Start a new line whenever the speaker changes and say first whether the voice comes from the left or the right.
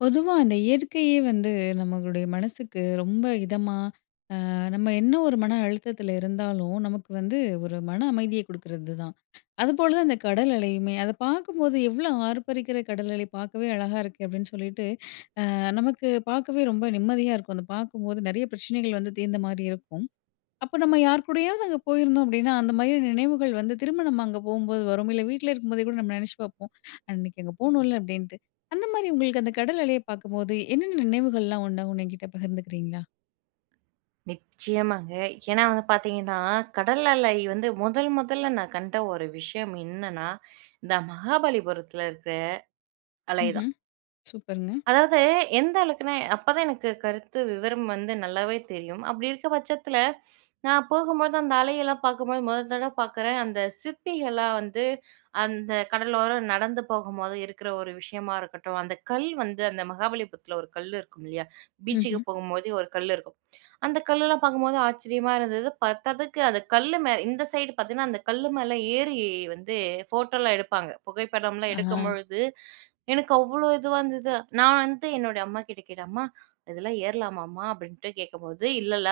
left: பொதுவா, அந்த இயற்கையே வந்து நம்பளுடைய மனசுக்கு ரொம்ப இதமா, ஆ நம்ப என்ன ஒரு மன அழுத்தத்துல இருந்தாலும், நமக்கு வந்து ஒரு மன அமைதிய குடுக்குறது தான், அதுபோல தான் அந்த கடல் அலையுமே. அதை பாக்கும்போது எவ்வளோ ஆர்ப்பரிக்கிற கடல் அலை பாக்கவே அழகா இருக்கு அப்டினு சொல்லிட்டு, ஆ நமக்கு பாக்கவே ரொம்ப நிம்மதியா இருக்கும். அத பாக்கும்போது நெறைய பிரச்சனைகள் வந்து தீர்ந்த மாதிரி இருக்கும். அப்போ நம்ப யார் கூடயாவது அங்கே போயிருந்தோம் அப்படினா, அந்த மகிழும் நினைவுகள் வந்து திரும்ப நம்ப அங்க போகும்போது வரும். இல்ல, வீட்ல இருக்கும் போதே கூட நம்ப நினைச்சு பாப்போம். அன்னைக்கு நம்ப போனோல அப்டீன்டு அந்த மாதிரி உங்களுக்கு அந்த கடல் அலையை பாக்கும்போது என்னென்ன நினைவுகள் எல்லாம் வருணு என்கிட்ட பகிர்ந்துகிறீர்ங்களா?
right: நிச்சயமாங்க. ஏன்னா வந்து பாத்தீங்கன்னா, கடல் அலை வந்து முதல் முதல நான் கண்ட ஒரு விஷயம் இன்னன்னா, இந்த மகாபலிபுரத்தில இருக்குற அலை தான்.
left: ம்ஹம். சூப்பருங்க.
right: அதாவது, எந்த அளவுக்குனா அப்போதான் எனக்கு கருத்து விவரம் வந்து நல்லாவே தெரியும். அப்படி இருக்க பட்சத்துல, நான் போகும்போது அந்த அலையெல்லாம் பாக்கும்போது, முதல் தடவை பார்க்குறேன். அந்த சிற்பிகள்லாம் வந்து, அந்த கடலோரம் நடந்து போகும்போது இருக்கிற ஒரு விஷயமா இருக்கட்டும், அந்த கல் வந்து, அந்த மகாபலிபுரத்துல ஒரு கல் இருக்கும் இல்லையா? பீச்சுக்கு
left: ம்ஹம்.
right: போகும்போது ஒரு கல் இருக்கும், அந்த கல்லெலாம் பார்க்கும்போது ஆச்சரியமா இருந்தது, பத்தாததுக்கு அது கல்லு மேல, இந்த சைட் பாத்தீங்கன்னா, அந்த கல்லு மேல ஏறி வந்து ஃபோட்டோலாம் எடுப்பாங்க. புகைப்படம்லாம்
left: ஆஹ.
right: எடுக்கும்பொழுது, எனக்கு அவ்வளோ இதுவா இருந்தது, நான் வந்து என்னுடைய அம்மாகிட்ட கேட்டேன், "அம்மா இதெல்லாம் ஏறலாமாம்மா" அப்படின்ட்டு கேட்கும்போது, "இல்லல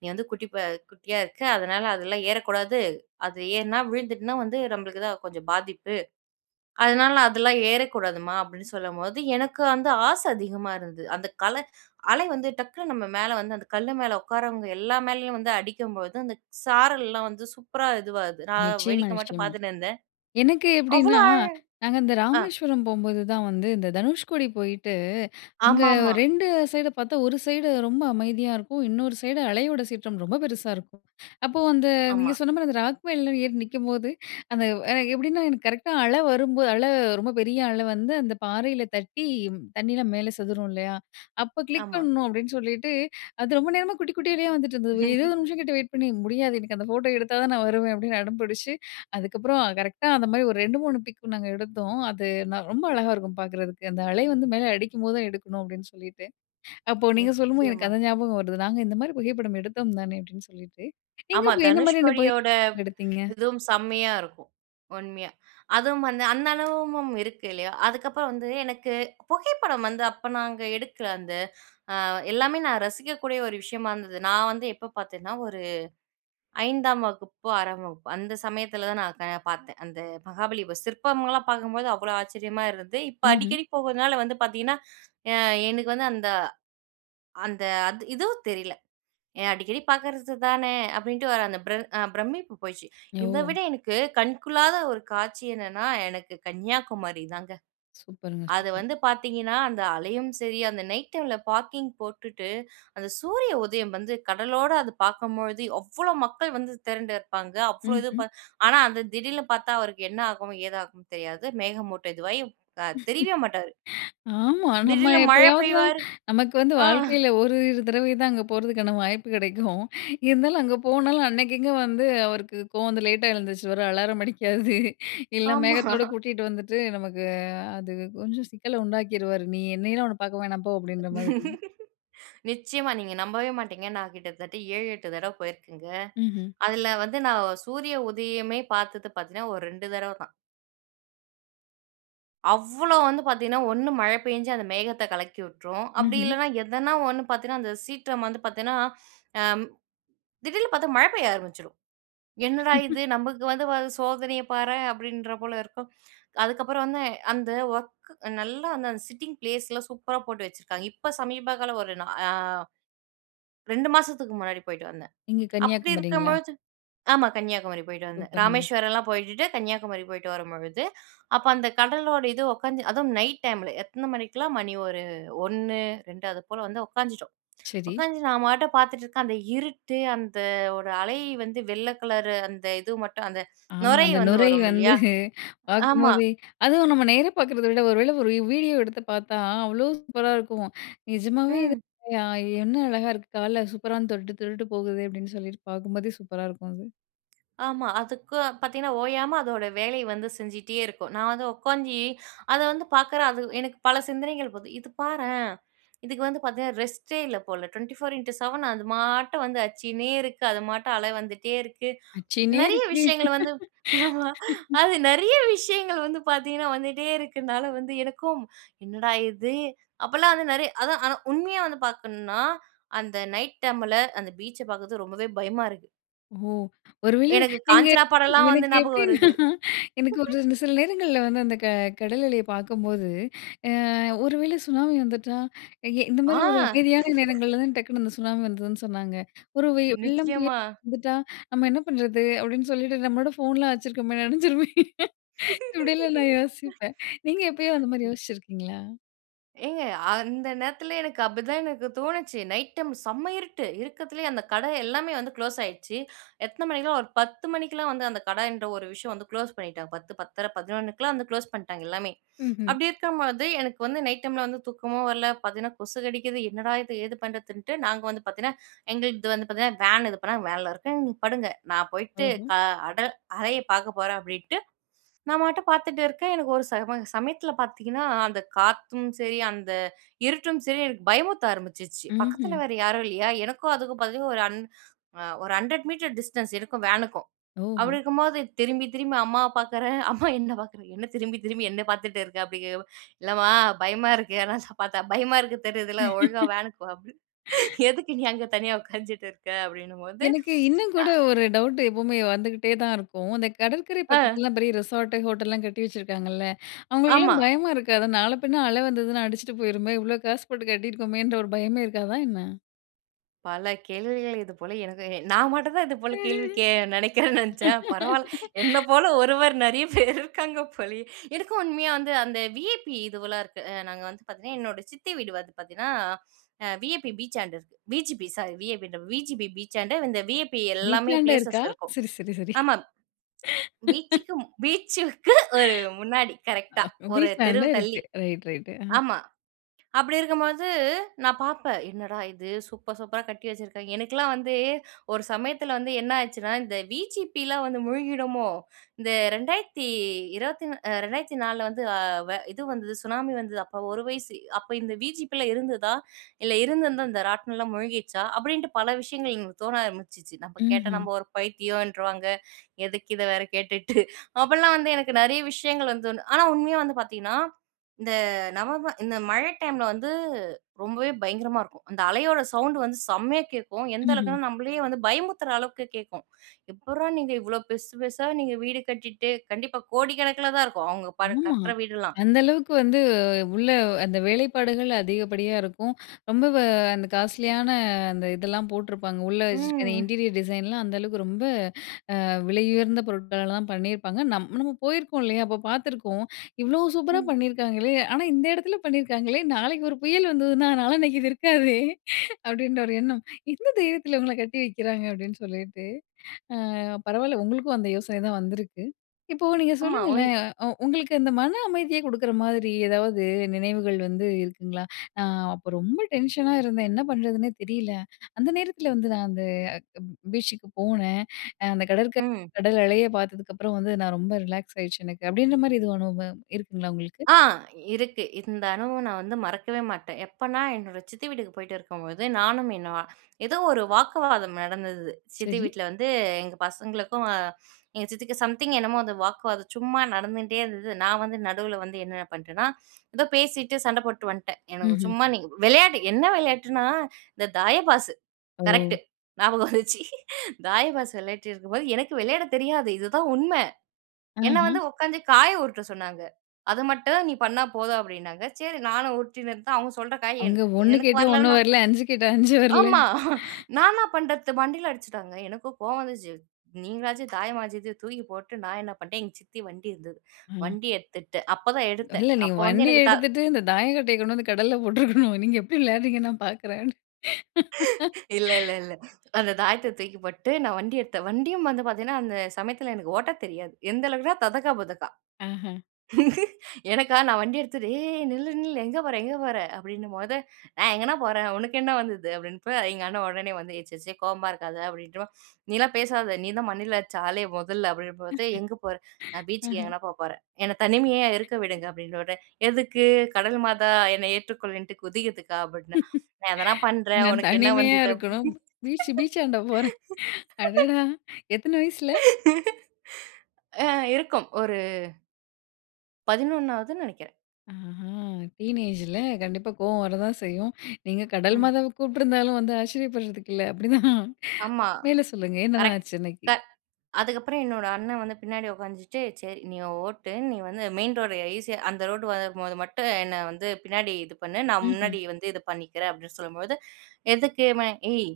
right: நீ வந்து குட்டி அ குட்டியா இருக்க, அதனால அதெல்லாம் ஏறக்கூடாது, அது ஏறினா விழுந்துட்டுனா வந்து, நம்பளுக்கு தான் கொஞ்சம் பாதிப்பு. அதுனால அதெல்லாம் ஏறக்கூடாதும்மா" அப்படின்னு சொல்லும்போது எனக்கு வந்து ஆசை அதிகமா இருந்தது, அந்த கலை அலை வந்து டக்குனு நம்ப மேலே வந்து அந்த கல்லு மேலே உட்காரவங்க எல்லா மேலயும் வந்து அடிக்கும்போது, அந்த சாரல்லாம் வந்து சூப்பரா இதுவாகுது, நான்
left: நிச்சயமா,
right: வேடிக்க மட்டும்
left: நிச்சயமா.
right: பார்த்துட்டு இருந்தேன்,
left: எனக்கு
right: அவ்வளோ
left: எப்டீன்னா,
right: ஆழ
left: நாங்க இந்த
right: ஆ.
left: ராமேஸ்வரம் போகும்போது தான் வந்து, இந்த தனுஷ்கோடி போயிட்டு, இங்க ஒரு
right: ஆமாமா.
left: 2 சைடு பார்த்தா, ஒரு சைடு ரொம்ப அமைதியா இருக்கும், இன்னொரு சைடு அலையோட சீற்றம் ரொம்ப பெருசா இருக்கும். அப்போ வந்து நீங்க
right: ஆமா.
left: சொன்ன மாதிரி அந்த ராக் மேல ஏறி நிற்கும்போது, அந்த அ எப்படின்னா எனக்கு கரெக்டா அலை வரும்போது, அலை ரொம்ப பெரிய அலை வந்து அந்த பாறையில தட்டி, தண்ணீயலாம் மேலே செதரும் இல்லையா? அப்போ கிளிக்
right: ஆமா.
left: பண்ணணும். அப்டீன்னு சொல்லிட்டு, "அது ரொம்ப நேரமா குட்டி குட்டிலேயே வந்துட்டு இருந்தது 20 நிமிஷம் கிட்ட வெயிட் பண்ணி முடியாது. எனக்கு அந்த ஃபோட்டோ எடுத்தா தான் நான் வருவேன்" அப்படின்னு அடம் பிடிச்சு, அதுக்கப்புறம் கரெக்ட்‌டா அந்த மாதிரி ஒரு 2, 3 பிக்கும் நாங்க எடுத்தோம், அது நான் ரொம்ப அழகா இருக்கும் பாக்கறதுக்கு. அந்த அலை வந்து மேல அடிக்கும்போது தான் எடுக்கணும். அப்டீன்னு சொல்லிட்டு, அப்போ நீங்க சொல்லும்போது எனக்கு
right: நிச்சயமா.
left: அந்த ஞாபகம் வருது, "நாங்க இந்த மாதிரி புகைப்படம் எடுத்தோம் தானே அப்படின்னு சொல்லிட்டு," நீங்க
right: ஆமா.
left: அப்போ என்ன மாதிரியான
right: தனுஷ்கோடியோட,
left: புகைப்படம் எடுத்தீங்க?
right: இதுவும் செம்மையா இருக்கும் உண்மையா. அதுவும் வந்து அந்த அனுபவமும் இருக்கு இல்லையா. அதுக்கப்புறம் வந்து எனக்கு, புகைப்படம் வந்து அப்போ நாங்க எடுக்கிற அந்த, ஆ எல்லாமே நான் ரசிக்கக்கூடிய ஒரு விஷயமா இருந்தது, நான் வந்து எப்போ பார்த்தேன்னா, ஒரு 5 வகுப்பு, 6 வகுப்பு, அந்த சமயத்துல தான் நான் பாத்தேன். அந்த மகாபலி சிற்பங்கள்லாம் பாக்கும்போது அவ்வளோ ஆச்சரியமா இருந்து, இப்போ
left: ம்ஹம்.
right: அடிக்கடி போறதுனால வந்து பாத்திங்கன்னா, ஆ எனக்கு வந்து அந்த அந்த அது ஏதோ தெரியல, ஏ அடிக்கடி பார்க்கறது தானே, அப்படின்ட்டு வர அந்த அ பிரமிப்பு போயிடுச்சு, இதை
left: ஓ!
right: விட எனக்கு கண்கொள்ளாத ஒரு காட்சி என்னன்னா, எனக்கு கன்னியாகுமாரி தாங்க.
left: சூப்பர்‌ங்க,
right: அது
left: சூப்பர்.
right: வந்து பாத்தீங்கன்னா, அந்த அலையும் சரி, அந்த நைட் டைமில பார்க்கிங் போட்டுட்டு, அந்த சூரிய உதயம் வந்து கடலோடு அது பாக்கும்பொழுது, அவ்வளோ மக்கள் வந்து திரண்டு இருப்பாங்க. அவ்வளோ இது
left: ம்ஹம்.
right: ப ஆனா, அது "திடீர்னு பாத்தா அவருக்கு என்ன ஆகும், ஏதாகும் தெரியாது. மேகமூட்ட இதுவாயி தெரியவே மாட்டாரு.
left: ஆமா, நம்ப
right: திடீர்ல மழை
left: எப்பயாவது தான்
right: பெய்வாரு."
left: நமக்கு வந்து
right: ஆங்.
left: வாழ்க்கையில ஒரு தடவை தான் அங்கே போகிறதுக்கான வாய்ப்பு கிடைக்கும். இருந்தாலும் அங்க போனாலும், அன்னைக்கு இங்கே வந்து, அவருக்கு கோவம் வந்து லேட்டா எழுந்துருச்சுருவாரு அலாரம் அடிக்காது, இல்ல
right: ஆமா.
left: மேகத்தோடு கூட்டிட்டு வந்துவிட்டு நமக்கு, அ அது கொஞ்சம் சிக்கலை உண்டாக்கிருவாரு, நீ என்னையெல்லாம் உன்னை பார்க்க வேணாம் போ அப்படின்ற மாதிரி.
right: நிச்சயமா, நீங்க நம்பவே மாட்டீங்க, நான் கிட்டத்தட்ட 7, 8, தடவ போயிருக்கேங்க.
left: ம்ஹம்.
right: அதுல வந்து நான் சூரிய உதயமே பாத்தது பாத்தேன்னா, ஒரு 2 தடவை தான். அவ்வளோ வந்து பாத்தீங்கன்னா, 1 மழ பேஞ்சு அந்த மேகத்தக் கலக்கியுட்ரும். அப்டி
left: ம்ஹ்ம்.
right: இல்லன்னா, எதனா ஒண்ணு பாத்தீங்கன்னா அந்தச் சீற்றம் வந்து பாத்தென்னா அ திடீர்னு பார்த்தா மழை பெய்ய ஆரம்பிச்சுரும். "என்னடா இது? நமக்கு வந்து பாத்த சோதனையப் பாரேன்," அப்டின்ற போல இருக்கும். அதுக்கப்புறம் வந்து, அந்த ஒர்க் நல்லா அந்த அந்த சிட்டிங் பிளேஸ்லாம் சூப்பராப் போட்டு வச்சிருக்காங்க. இப்ப சமீபகால ஒரு நா அ 2 மாசத்துக்கு முன்னாடி போயிட்டு வந்தேன்.
left: நீங்க
right: அப்டியிருக்கும்
left: கன்னியாகுமரிங்களா?
right: பொழுது ஆமா கன்னியாகுமரி போயிட்டு வந்தேன்.
left: சூப்பருங்க!
right: ராமேஸ்வரம்லாம் போயிடுட்டு, கன்னியாகுமரி போயிட்டு வரும்பொழுது, அப்ப அந்த கடலோட இது உக்காந்து அதுவும் நைட் டைம்ல எத்தன மணிக்லாம், மணி ஒரு 1 2 அது போல வந்து உக்காந்துட்டோம்
left: சரி.
right: உக்காந்து நான் பாட்டுப் பார்த்துட்ருக்கேன், அந்த இருட்டு அந்த வோட அலை வந்து வெள்ள கலரு அந்த இது மட்டும் அந்த
left: ஆமா
right: நுரை
left: அந்த
right: வந்து
left: நுரை
right: வரும்
left: வந்து,
right: இல்லையா?
left: பார்க்கும்
right: ஆமா
left: போதே, அதுவும் நம்ம நேரா பார்க்கிறத விட, ஒருவேள ஒரு வீடியோ எடுத்துப் பார்த்தா அவ்வளோ சூப்பரா இருக்கும். "நிஜமாவே இது
right: ம்.
left: உண்மையா? என்ன அழகா இருக்கு? கால்ல சூப்பரா வந்து தொட்டுட்டு தொட்டுட்டு போகுதே!" அப்டின்னு சொல்லிட்டு பார்க்கும்போதே, சூப்பரா இருக்கும் அது.
right: ஆமா. அதுக்கு பாத்தீங்கன்னா, ஓயாம அதோட வேலை வந்து செஞ்சிட்டே இருக்கும். நான் வந்து உக்காந்து அதவந்து பார்க்குறேன் அது எனக்கு பல சிந்தனைகள் போது இது பாறேன். இதுக்கு வந்து பாத்தீங்கன்னா, ரெஸ்ட்டே இல்ல போல 24X7 அது பாட்டு வந்து அச்சினே இருக்கு. அது மாட்ட அல வந்துட்டே இருக்கு.
left: அச்சின்னே
right: நெறைய
left: இருக்கு.
right: விஷயங்கள வந்து, அது நெறைய விஷயங்கள வந்து பாத்தீங்கன்னா, வந்துட்டே இருக்குன்னால, எனக்கும் என்னடா இது? அப்டிலாம் வந்து நெறைய அதான் ஆனா உண்மையா வந்து பாக்கணும்னா, அந்த நைட் டைம்ல அந்த பீச்ச பார்க்குறதுக்கு ரொம்பவே பயமா இருக்கு.
left: ஓ! ஒருவேள
right: எனக்கு
left: நீங்க,
right: காஞ்சனா படம் எல்லாம் வந்து
left: எனக்கு
right: ஞாபகம்
left: எப்டின்னா,
right: வருது.
left: எனக்கு ஒரு இந்த சில நேரங்கள்ல வந்து, அந்த க கடல் அலைய பாக்கும்போது, அ "ஒருவேளை சுனாமி வந்துட்டா, எங்க இந்த
right: ஆ.
left: மாரி ஒரு அமைதியான நேரங்கள்ல தான் டக்குனு அந்த சுனாமி வந்துதுன்னு சொன்னாங்க, ஒரு வெள்ளம், புயல்
right: நிச்சயமா.
left: வந்துட்டா, நம்ப என்ன பண்றது?" அப்டின்னு சொல்லிட்டு "நம்பளோட ஃபோன்லாம் வச்சுருக்கோமே நனைஞ்சிருமே" இப்படியெல்லாம் நான் யோசிப்பேன், நீங்க எப்பயோ அந்த மாரி
right: அ ம்.
left: யோசிச்சுருக்கீங்களா?
right: ஏங்க அந்த நேரத்துல எனக்கு அப்டிதான் எனக்கு தோணுச்சு. நைட் டைம் செம்ம இருட்டு. இருட்டுல்லேயே அந்த கடை எல்லாமே வந்து குளோஸ் ஆயிட்ச்சு. எத்தனை மணிக்குன்னா, ஒரு 10 மணிக்கெல்லாம் வந்து அந்த கடை என்ற ஒரு விஷயம் வந்து குளோஸ் பண்ணிட்டாங்க. 10 பத்தரை, 11 வந்து குளோஸ் பண்ட்டாங்க, எல்லாமே.
left: ம்ஹ்ம்.
right: அப்டி இருக்கும்பொழுது எனக்கு வந்து நைட் டைம்ல வந்து தூக்கமும் வரல, பாத்தீங்கன்னா கொசு கடிக்குது. என்னடா இது? ஏது பண்றதுன்ட்டு, நாங்க வந்து பாத்தீங்கன்னா எங்களது இது வந்து பாத்தீங்கன்னா வேன் இது பண்ணாங்க. வேன்ல இருக்கேன். "நீ படுங்க, நான் போயிட்டு
left: ஓஹோ!
right: கா அடர் அறைய பாக்க போறேன்" அப்டின்ட்டு நான் பாட்டுக்கு பாத்துட்ருக்கேன் எனக்கு ஒரு சம சமயத்தில பாத்திங்கன்னா, அந்த காத்தும் சரி, அந்த இருட்டும் சரி எனக்கு பயமுறுத்த ஆரம்பிச்சிச்சு. பக்கத்துல
left: ம்ஹ்ம்.
right: வேற யாரும் இல்லையா? எனக்கும் அதுக்கும் பாத்தீங்கன்னா ஒரு அன் அ ஒரு 100 மீட்டர் டிஸ்டன்ஸ் இருக்கும். வேனுக்கும். அப்டி
left: ஓஹோ!
right: இருக்கும்போது திரும்பி, திரும்பி அம்மாவ பாக்குறேன். அம்மா என்னை பார்க்குறாங்க. "என்ன திரும்பி, திரும்பி என்னை பார்த்துட்ருக்க?" அப்படிங்கிறப்ப "இல்லம்மா பயமா இருக்கு, எதனாச்சு பாத்தா, பயமா இருக்கு. தெரியுதுல ஒழுங்கா வேனுக்கு வா" அப்படி. "எதுக்கு நீ அங்க தனியா உட்காந்துருக்க?" அப்டின்னும்பொழுது,
left: எனக்கு இன்னும் கூட
right: அ,
left: ஒரு டவுட்டு எப்பவுமே வந்துகிட்டே தான் இருக்கும், அந்த கடல்கரை
right: ஆ.
left: பக்கத்துலலாம் பெரிய ரெசார்ட்டு, ஹோட்டல்லாம் கட்டி வச்சுருக்காங்கல்ல,
right: ஆமா.
left: அவங்களுக்கெல்லாம் பயமா இருக்காதா? நாள பின்ன அலை வந்ததுனா அடிச்சுட்டு போயிருமே, இவ்வளோ காசு போட்டு கட்டியிருக்கோமேன்ற ஒரு பயமே இருக்காதா என்ன?
right: பல கேள்விகள் இதுபோல எனக்கு நான் மட்டும் தான் இது போல கேள்வி கே நெனைக்கிறேன் நென்ச்சேன், பரவால்ல என்ன போல ஒருவர் நெறைய பேரு இருக்காங்க போலயே! எனக்கும் உண்மையா வந்து அந்த வி.ஐ.பி இதுவெலாம் இருக்கு. அ நாங்க வந்து பாத்தீங்கன்னா, என்னோட சித்தி வீடு வந்து பாத்தீங்கன்னா, அ வி.ஐ.பி பீச்சாண்ட இருக்கு. வி.ஜி.பி சாரி விஐபின்றேன் பா வி.ஜி.பி பீச்சாண்ட, இந்த வி.ஐ.பி எல்லாமே
left: வீட்லாண்ட
right: ப்ளேசஸ்
left: இருக்கா?
right: இருக்கும்.
left: சரி சரி சரி.
right: ஆமா பீச்‌சுக்கும் பீச்‌சுக்கு ஒரு முன்னாடி கரெக்ட்‌டா
left: ஆ
right: 1
left: வீட்லாண்ட
right: தெருவு
left: இருக்கு
right: தள்ளி.
left: ரைட் ரைட்டு அ.
right: ஆமா அப்டி இருக்கும்பொழுது, நான் பாப்பேன் என்னடா இது? சூப்பர் சூப்பரா கட்டி வச்சிருக்காய்ங்க. எனுக்கலாம் வந்து, ஒரு சமயத்துல வந்து என்னாச்சுனா, இந்த விஜிபிலா வந்து மூழ்கிடுமோ? இந்த 2020- த்தி நா அ 2004- ல வந்து அ இது வந்துது சுனாமி வந்துது, அப்போ 1 வயசு. "அப்போ இந்த வி.ஜி.பி லாம் இருந்துதா? இல்ல இருந்திருந்தா இந்த ராட்னலாம் மூழ்கிடுச்சா?"அப்டின்ட்டு பல விஷயங்கள் எங்கள்க்கு தோண ஆரம்பிச்சுச்சு. நம்ப கேட்டா
left: ம்ஹ்ம்.
right: நம்ப ஒரு பைத்தியொன்றுவாங்க. எதுக்கு இத வேற கேட்டுட்டு. அப்பலாம் வந்து எனக்கு நெறைய விஷயங்கள் வந்து தோணும். ஆனா உண்மையா வந்து பாத்தீங்ன்னா, இந்த நவம்பர் இந்த மழை டைம்ல வந்து ரொம்பவே பயங்கரமா இருக்கும். அந்த அலையோட சவுண்டு வந்து செம்மையா கேக்கும். எந்த
left: ம்ஹ்ம்.
right: அளவுக்குன்னா, நம்பளயே வந்து பயமுறுத்ற அளவுக்கு கேக்கும். எப்புர்றா நீங்க இவ்ளோ பெர்சு பெர்சா நீங்க வீடு கட்டிட்டு? கண்டிப்பா கோடிக்கணக்குல தான் இருக்கும். அவுங்க பல
left: ஆமா,
right: கட்ற வீடுல்லாம்.
left: அந்த அளவுக்கு வந்து உள்ள அந்த வேலைப்பாடுகள் அதிகப்படியா இருக்கும். ரொம்ப வ அந்த காஸ்ட்லியான அந்த இதெல்லாம் போட்ருப்பாங்க. உள்ள
right: ம்.
left: வச்சிருக்க அந்த
right: ஹ்ம்.
left: இன்டீரியர் டிசைன்லாம், அந்த அளவுக்கு ரொம்ப அ விலையுயர்ந்த பொருட்களால தான் பண்ணியிருப்பாங்க. நம் நம்ம போயிருக்கோம் இல்லயா? அப்போ பாத்துருக்கோம். இவ்ளோ சூப்பரா
right: ம்.
left: பண்ணிருக்காங்களே? ஆனா இந்த எடத்துல பண்ணிருக்காங்களே? நாளைக்கு ஒரு புயல் வந்துதுனா, நாளான்னைக்கி இது இருக்காதே? அப்டின்ற ஒரு எண்ணம். எந்த தைரியத்துல இவுங்கலாம் கட்டி வைக்கிறாங்க? அப்டின்னு சொல்லிட்டு. அ பரவால்ல உங்களுக்கும் அந்த யோசனை தான் வந்திருக்கு. இப்போ நீங்க
right: ஆமா ஒன்
left: சொல்லுங்களேன், அ உ உங்களுக்கு அந்த மன அமைதிய குடுக்குற மாதிரி ஏதாவது நினைவுகள் வந்து இருக்குங்களா? அ "அப்போ ரொம்ப டென்ஷனா இருந்தேன். என்ன பண்றதுன்னே தெரியல. அந்த நேரத்துல வந்து நான் அந்த அக் ப் பீச்சுக்கு போனேன். அந்த கடற்கரை
right: ம்.
left: கடல் அலைய பாத்ததுக்கப்புறம் வந்து, நான் ரொம்ப ரிலாக்ஸ் ஆயிருச்சு எனக்கு" அப்டின்ற மாரி எதுவும் அனுபவம் இருக்குங்களா? உங்களுக்கு!
right: ஆ இருக்கு. இந்த அனுபவம் நான் வந்து மறக்கவே மாட்டேன். எப்பன்னா என்னோட சித்தி வீட்டுக்கு போய்ட்டு இருக்கும்போது, நானும் என்ன ஏதோ ஒரு வாக்குவாதம் நடந்தது. சித்தி
left: சரி.
right: வீட்ல வந்து எங்க பசங்களுக்கும், எங்க சித்திக்கு சம்திங் என்னமோ அந்த வாக்குவாதம் சும்மா நடந்துன்ட்டே இருந்தது. நான் வந்து நடுவ்ல வந்து என்ன நா பண்ட்டேன்னா, ஏதோ பேசிட்டு சண்ட போட்ட்டு வந்த்ட்டேன். எனக்கு
left: ம்ஹ்ம்.
right: சும்மா நீங்க வெளையாட்டுக் என்ன வெளையாட்டுனா? இந்த தாய பாஸு
left: ஓ!
right: கரெக்ட்‌டு. ஞாபகம் வந்துர்ச்சு தாயபாஸ் வெளையாடிட்டு இருக்கும்போது, எனக்கு வெளையாட தெரியாது இதுதான் உண்ம. என்ன
left: அஹ!
right: வந்து உக்காந்து காய உருட்ட சொன்னாங்க. அது மட்டும் நீ பண்ணா போதும் அப்டின்னாங்க. சரி நானும் உருட்டின்ட்ருந்தேன். அவுங்க சொல்ற காய் என்
left: அங்க 1
right: எனக்கு
left: கேட்டா 1
right: வரலனா
left: வரல, 5 கேட்டா 5 வரல.
right: ஆமா நான் என்னா என்ன பண்றது? மண்டைல அடிச்ட்டாங்க. எனக்கும் கோவம் வந்துர்ச்சு, நீங்களாச்சு, தாயமாச்சுது தூக்கி போட்டு, நான் என்ன பண்ட்டேன், எங் சித்தி வண்டி இருந்துது.
left: ம்.
right: வண்டி எட்த்துட்டு அப்பதான் எடுத்தேன்
left: இல்ல நீங்க
right: அப்ப வந்து
left: வண்டிய
right: எனக்கு தா
left: எடுத்துட்டு, இந்த தாய கட்டைய கொண்டு வந்து கடல்ல போட்ருக்கனும். நீங்க எப்டி விளையாட்றீங்கன்னு நான் பாக்குறேன்ட்டு!
right: இல்ல இல்ல இல்ல. அந்த தாயத்த தூக்கி போட்டுட்டு நான் வண்டி எட்த்தேன். வண்டியும் வந்து பாத்தீங்ன்னா, அந்த சமயத்துல எனக்கு ஓட்ட தெரியாது. எந்த அளவுக்குனா! ததக்கா புதக்கா.
left: ஆஹ.
right: எனக்கா நான் வண்டி எடுத்துட்டு "ஏய்! நில்லு! நில்லு! எங்க போற? எங்க போற?" அப்டின்னும்போது "நான் எங்கணா போறேன்! உனுக்கு என்னா வந்துது?" அப்டின்ப்பா, எங்க அண்ணன் ஒடனே வந்து, "ஏ சர்சரி கோவமா இருக்காத" அப்டின்ட்டு "வா" "நீலாம் பேசாத நீ தான் மண்டைல அட்ச்ச ஆளே மொதல்ல" அப்டின்னும்பொழுது "எங்க போற?" "நான் பீச்சுக்கு
left: அஹ!
right: எங்கனா போ போறேன், என்ன தனிமையா இருக்க விடுங்க" அப்டின்நோன்னே "எதுக்கு? கடல் மாதா என்ன ஏற்றுக்கொள்ளுன்ட்டு குதிக்கர்துக்கா?" அப்டின்ன "நான் எதனா பண்றேன்
left: நான்
right: ஒனக்கு என்ன
left: தனிமையா
right: வந்துது?" அப்டின்னு.
left: இருக்கணும். பீச்சு பீச்சாண்ட போறேன், அடடா! எத்தன வயசில?
right: ஆ இருக்கும் ஒரு 11னாவதுன் நெனைக்கிறேன்.
left: அஹா! டீனேஜு ல, கண்டிப்பா கோவம் வரதான் செய்யும். நீங்க கடல்
right: ம்.
left: மாதாவ கூப்ட்ருந்தாலும் வந்து ஆச்சரியப்படுறதுக்கு இல்லை, அப்டிதான்.
right: ஆமா,
left: மேல சொல்லுங்க என்ன தான்
right: கரெக்ட்,
left: ஆச்சு
right: க
left: அன்னைக்கு?
right: அதுக்கப்புறம் என்னோட அண்ணன் வந்து பின்னாடி உக்காஞ்சுட்டு, "சரி நீ ஓட்டு, நீ வந்து மெயின் ரோடு ஈஸியா அந்த ரோடு வரும்போது மட்டும் என்ன வந்து பின்னாடி இது பண்ணு, நான்
left: ம்ஹ்ம்.
right: முன்னாடி வந்து இது பண்ணிக்கிறேன்" அப்டின்னு சொல்லும்போது, எதுக்கு? மே "ஏய்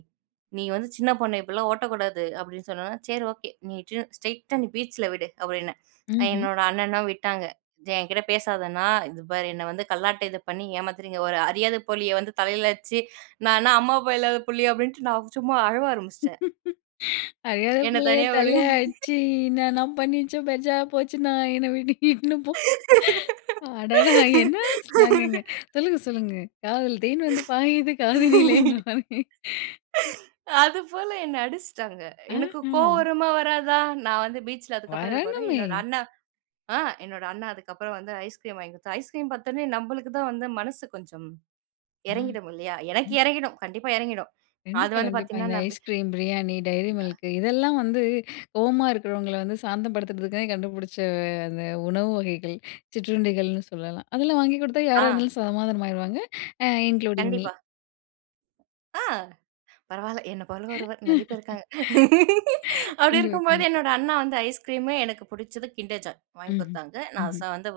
right: நீ வந்து சின்ன பொண்ணு இப்பிட்லாம் ஓட்டக்கூடாது" அப்டின்னு சொன்னோன்ன, 'சரி ஓகே நீ டிர் ஸ்ட்ரெய்ட்டா நீ பீச்ல விடு" அப்டின்னேன். அ
left: ம்ஹ்ம்.
right: என்னோட அண்ணனும் விட்டாங்க, என்கிட்டே பேசாதண்ணா, "இது பார் என்னை வந்து கல்லாட்டை இது பண்ணி ஏமாத்துறீங்க, ஒரு அறியாத புள்ளிய வந்து தலைல அட்சி நான் என்ன அம்மா அப்பா இல்லாத புள்ளியா?" அப்டின்ட்டு நான் சும்மா அழுவ ஆரம்பிச்ட்டேன்.
left: "அறியாத
right: என்ன
left: புள்ளைய
right: தனியா விடுங்
left: தல்லய அட்ச்சு, இன்னான பண்ணிச்சோ, பெஜாரா போச்சுன்னா, என்னை வீட்டு இட்னு போ" அடடா என்னா ஸ்லாங்குங்க! சொல்லுங்க, சொல்லுங்க, காதுல தேன் வந்து பாயுது காதினிலேன்ற மாரி.
right: அதுபோல என்ன அடிச்ட்டாங்க.
left: அ
right: எனக்கு கோவம்
left: ஹ.
right: வருமா, வராதா? நான் வந்து பீச்ல அதுக்கப்புறம் இது போடுரென், என்னோட
left: வரணுமே!
right: அண்ணா, ஆ என்னோட அண்ணா அதுக்கப்புறம் வந்து ஐஸ்கிரீம் வாங்கி குட்த்தான். ஐஸ்கிரீம் பாத்தோன்னே நம்பளுக்கு தான் வந்து மனசு கொஞ்சம்
left: மா
right: எறங்கிடும் இல்லையா? எனக்கு
left: இன்.
right: எறங்கிடும், கண்டிப்பா எறங்கிடும், அது
left: கண்டிப்பா,
right: வந்து
left: கண்டிப்பா.
right: பாத்தீங்கன்னா
left: இந்த
right: நான் பீ
left: ஐஸ் கிரீம், பிரியாணி, Dairy
right: அ.
left: Milk, இதெல்லாம் வந்து கோவமா இருக்குறவங்கள வந்து சாந்தம் படுத்தறதுக்காக கண்டுபுடிச்ச அ அந்த உணவு வகைகள், சிற்றுண்டிகள்ன்னு சொல்லலாம். அதெல்லாம் வாங்கி குடுத்தா
right: ஆ.
left: யாராருந்தாலும் சமாதானமாயிருவாங்க. அ இன்க்ளூடிங் மி.
right: கண்டிப்பா. ஆ பரவால்ல, என்ன போல ஒருவர், நெறைய பேர் இருக்காங்க. அப்டி
left: கண்டிப்பா,
right: இருக்கும்பொழுது
left: கண்டிப்பா.
right: என்னோட அண்ணா வந்து ஐஸ் கிரீமு எனக்கு புடிச்சது kinder joy வாங்கி
left: ம்ஹ்ம்,
right: குட்தாங்க, நான்
left: ம்ஹ்ம்.
right: சா வந்து,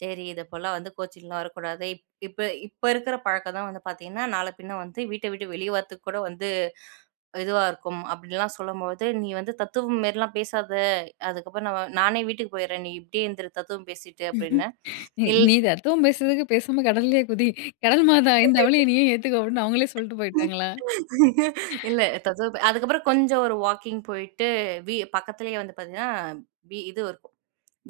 right: "சரி இதைப்போல வந்து கோச்சின்லாம் வரக்கூடாது, இப் இப்ப இப்ப இருக்கிற பழக்கம் தான் வந்து பாத்தீங்கன்னா, நாள பின்ன வந்து வீட்டை விட்டு வெளியே வரத்துக்கு கூட வந்து இதுவா இருக்கும்" அப்டின்லாம் சொல்லம்போது, "நீ வந்து தத்துவம் மாரிலாம் பேசாத" அதுக்கப்புறம் "நான் வ நானே வீட்டுக்கு போயிர்றேன், நீ இப்டியே இருந்துரு தத்துவம் பேசிட்டு" அப்டின்னேன்.
left: நீ
right: இல்
left: நீ தத்துவம் பேசுறதுக்கு பேசாம கடல்லயே குதி. "கடல் மாதா, இந்தா அவளையும் நீயே ஏத்துக்கோ" அப்டின்னு அவுங்களே சொல்ட்டு போய்ட்டாங்களா?
right: இல்ல, தத்துவம் ப அதுக்கப்புறம் கொஞ்சம் ஒரு வாக்கிங் போயிட்டு, வீ பக்கத்லயே வந்து பாத்தீங்கன்னா, பி இது இருக்கும்.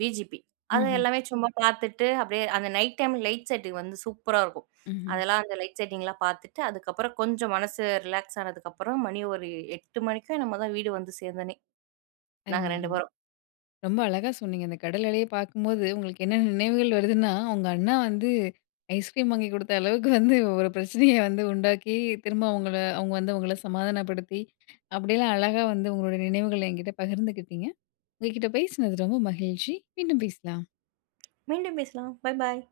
right: விஜிபி. அதை
left: ம்ஹ்ம்.
right: எல்லாமே சும்மா பாத்துட்டு, அப்டியே அந்த நைட் டைம் லைட் செட்டுக்கு வந்து சூப்பரா இருக்கும்.
left: ம்ஹ்ம்.
right: அதெல்லாம் அந்த லைட் செட்டிங்லாம் பாத்துட்டு, அதுக்கப்புறம் கொஞ்சம் மனசு ரிலாக்ஸ் ஆனதுக்கப்புறம் மணி ஒரு 8 மணிக்கோ என்னமோ தான் வீடு வந்து சேந்தனே நாங்க
left: அருமை!
right: 2
left: அருமை!
right: பேரும்.
left: ரொம்ப அழகா சொன்னீங்க. அந்த கடல் அலைய பாக்கும்போது, உங்களுக்கு என்ன நினைவுகள் வருதுன்னா, உங்க அண்ணா வந்து ஐஸ்கிரீம் வாங்கி குடுத்த அளவுக்கு வந்து ஒரு பிரச்சனைய வந்து உண்டாக்கி, திரும்ப அவுங்கள அவுங்க வந்து உங்கள சமாதானப்படுத்தி, அப்டிலாம் அழகா வந்து உங்களுடைய நினைவுகள எங்கிட்ட பகிர்ந்துக்கிட்டிங்க. உங்க கிட்ட பேசினது ரொம்ப மகிழ்ச்சி! மீண்டும் பேசலாம்.
right: மீண்டும் பேசலாம். பாய்! பாய்!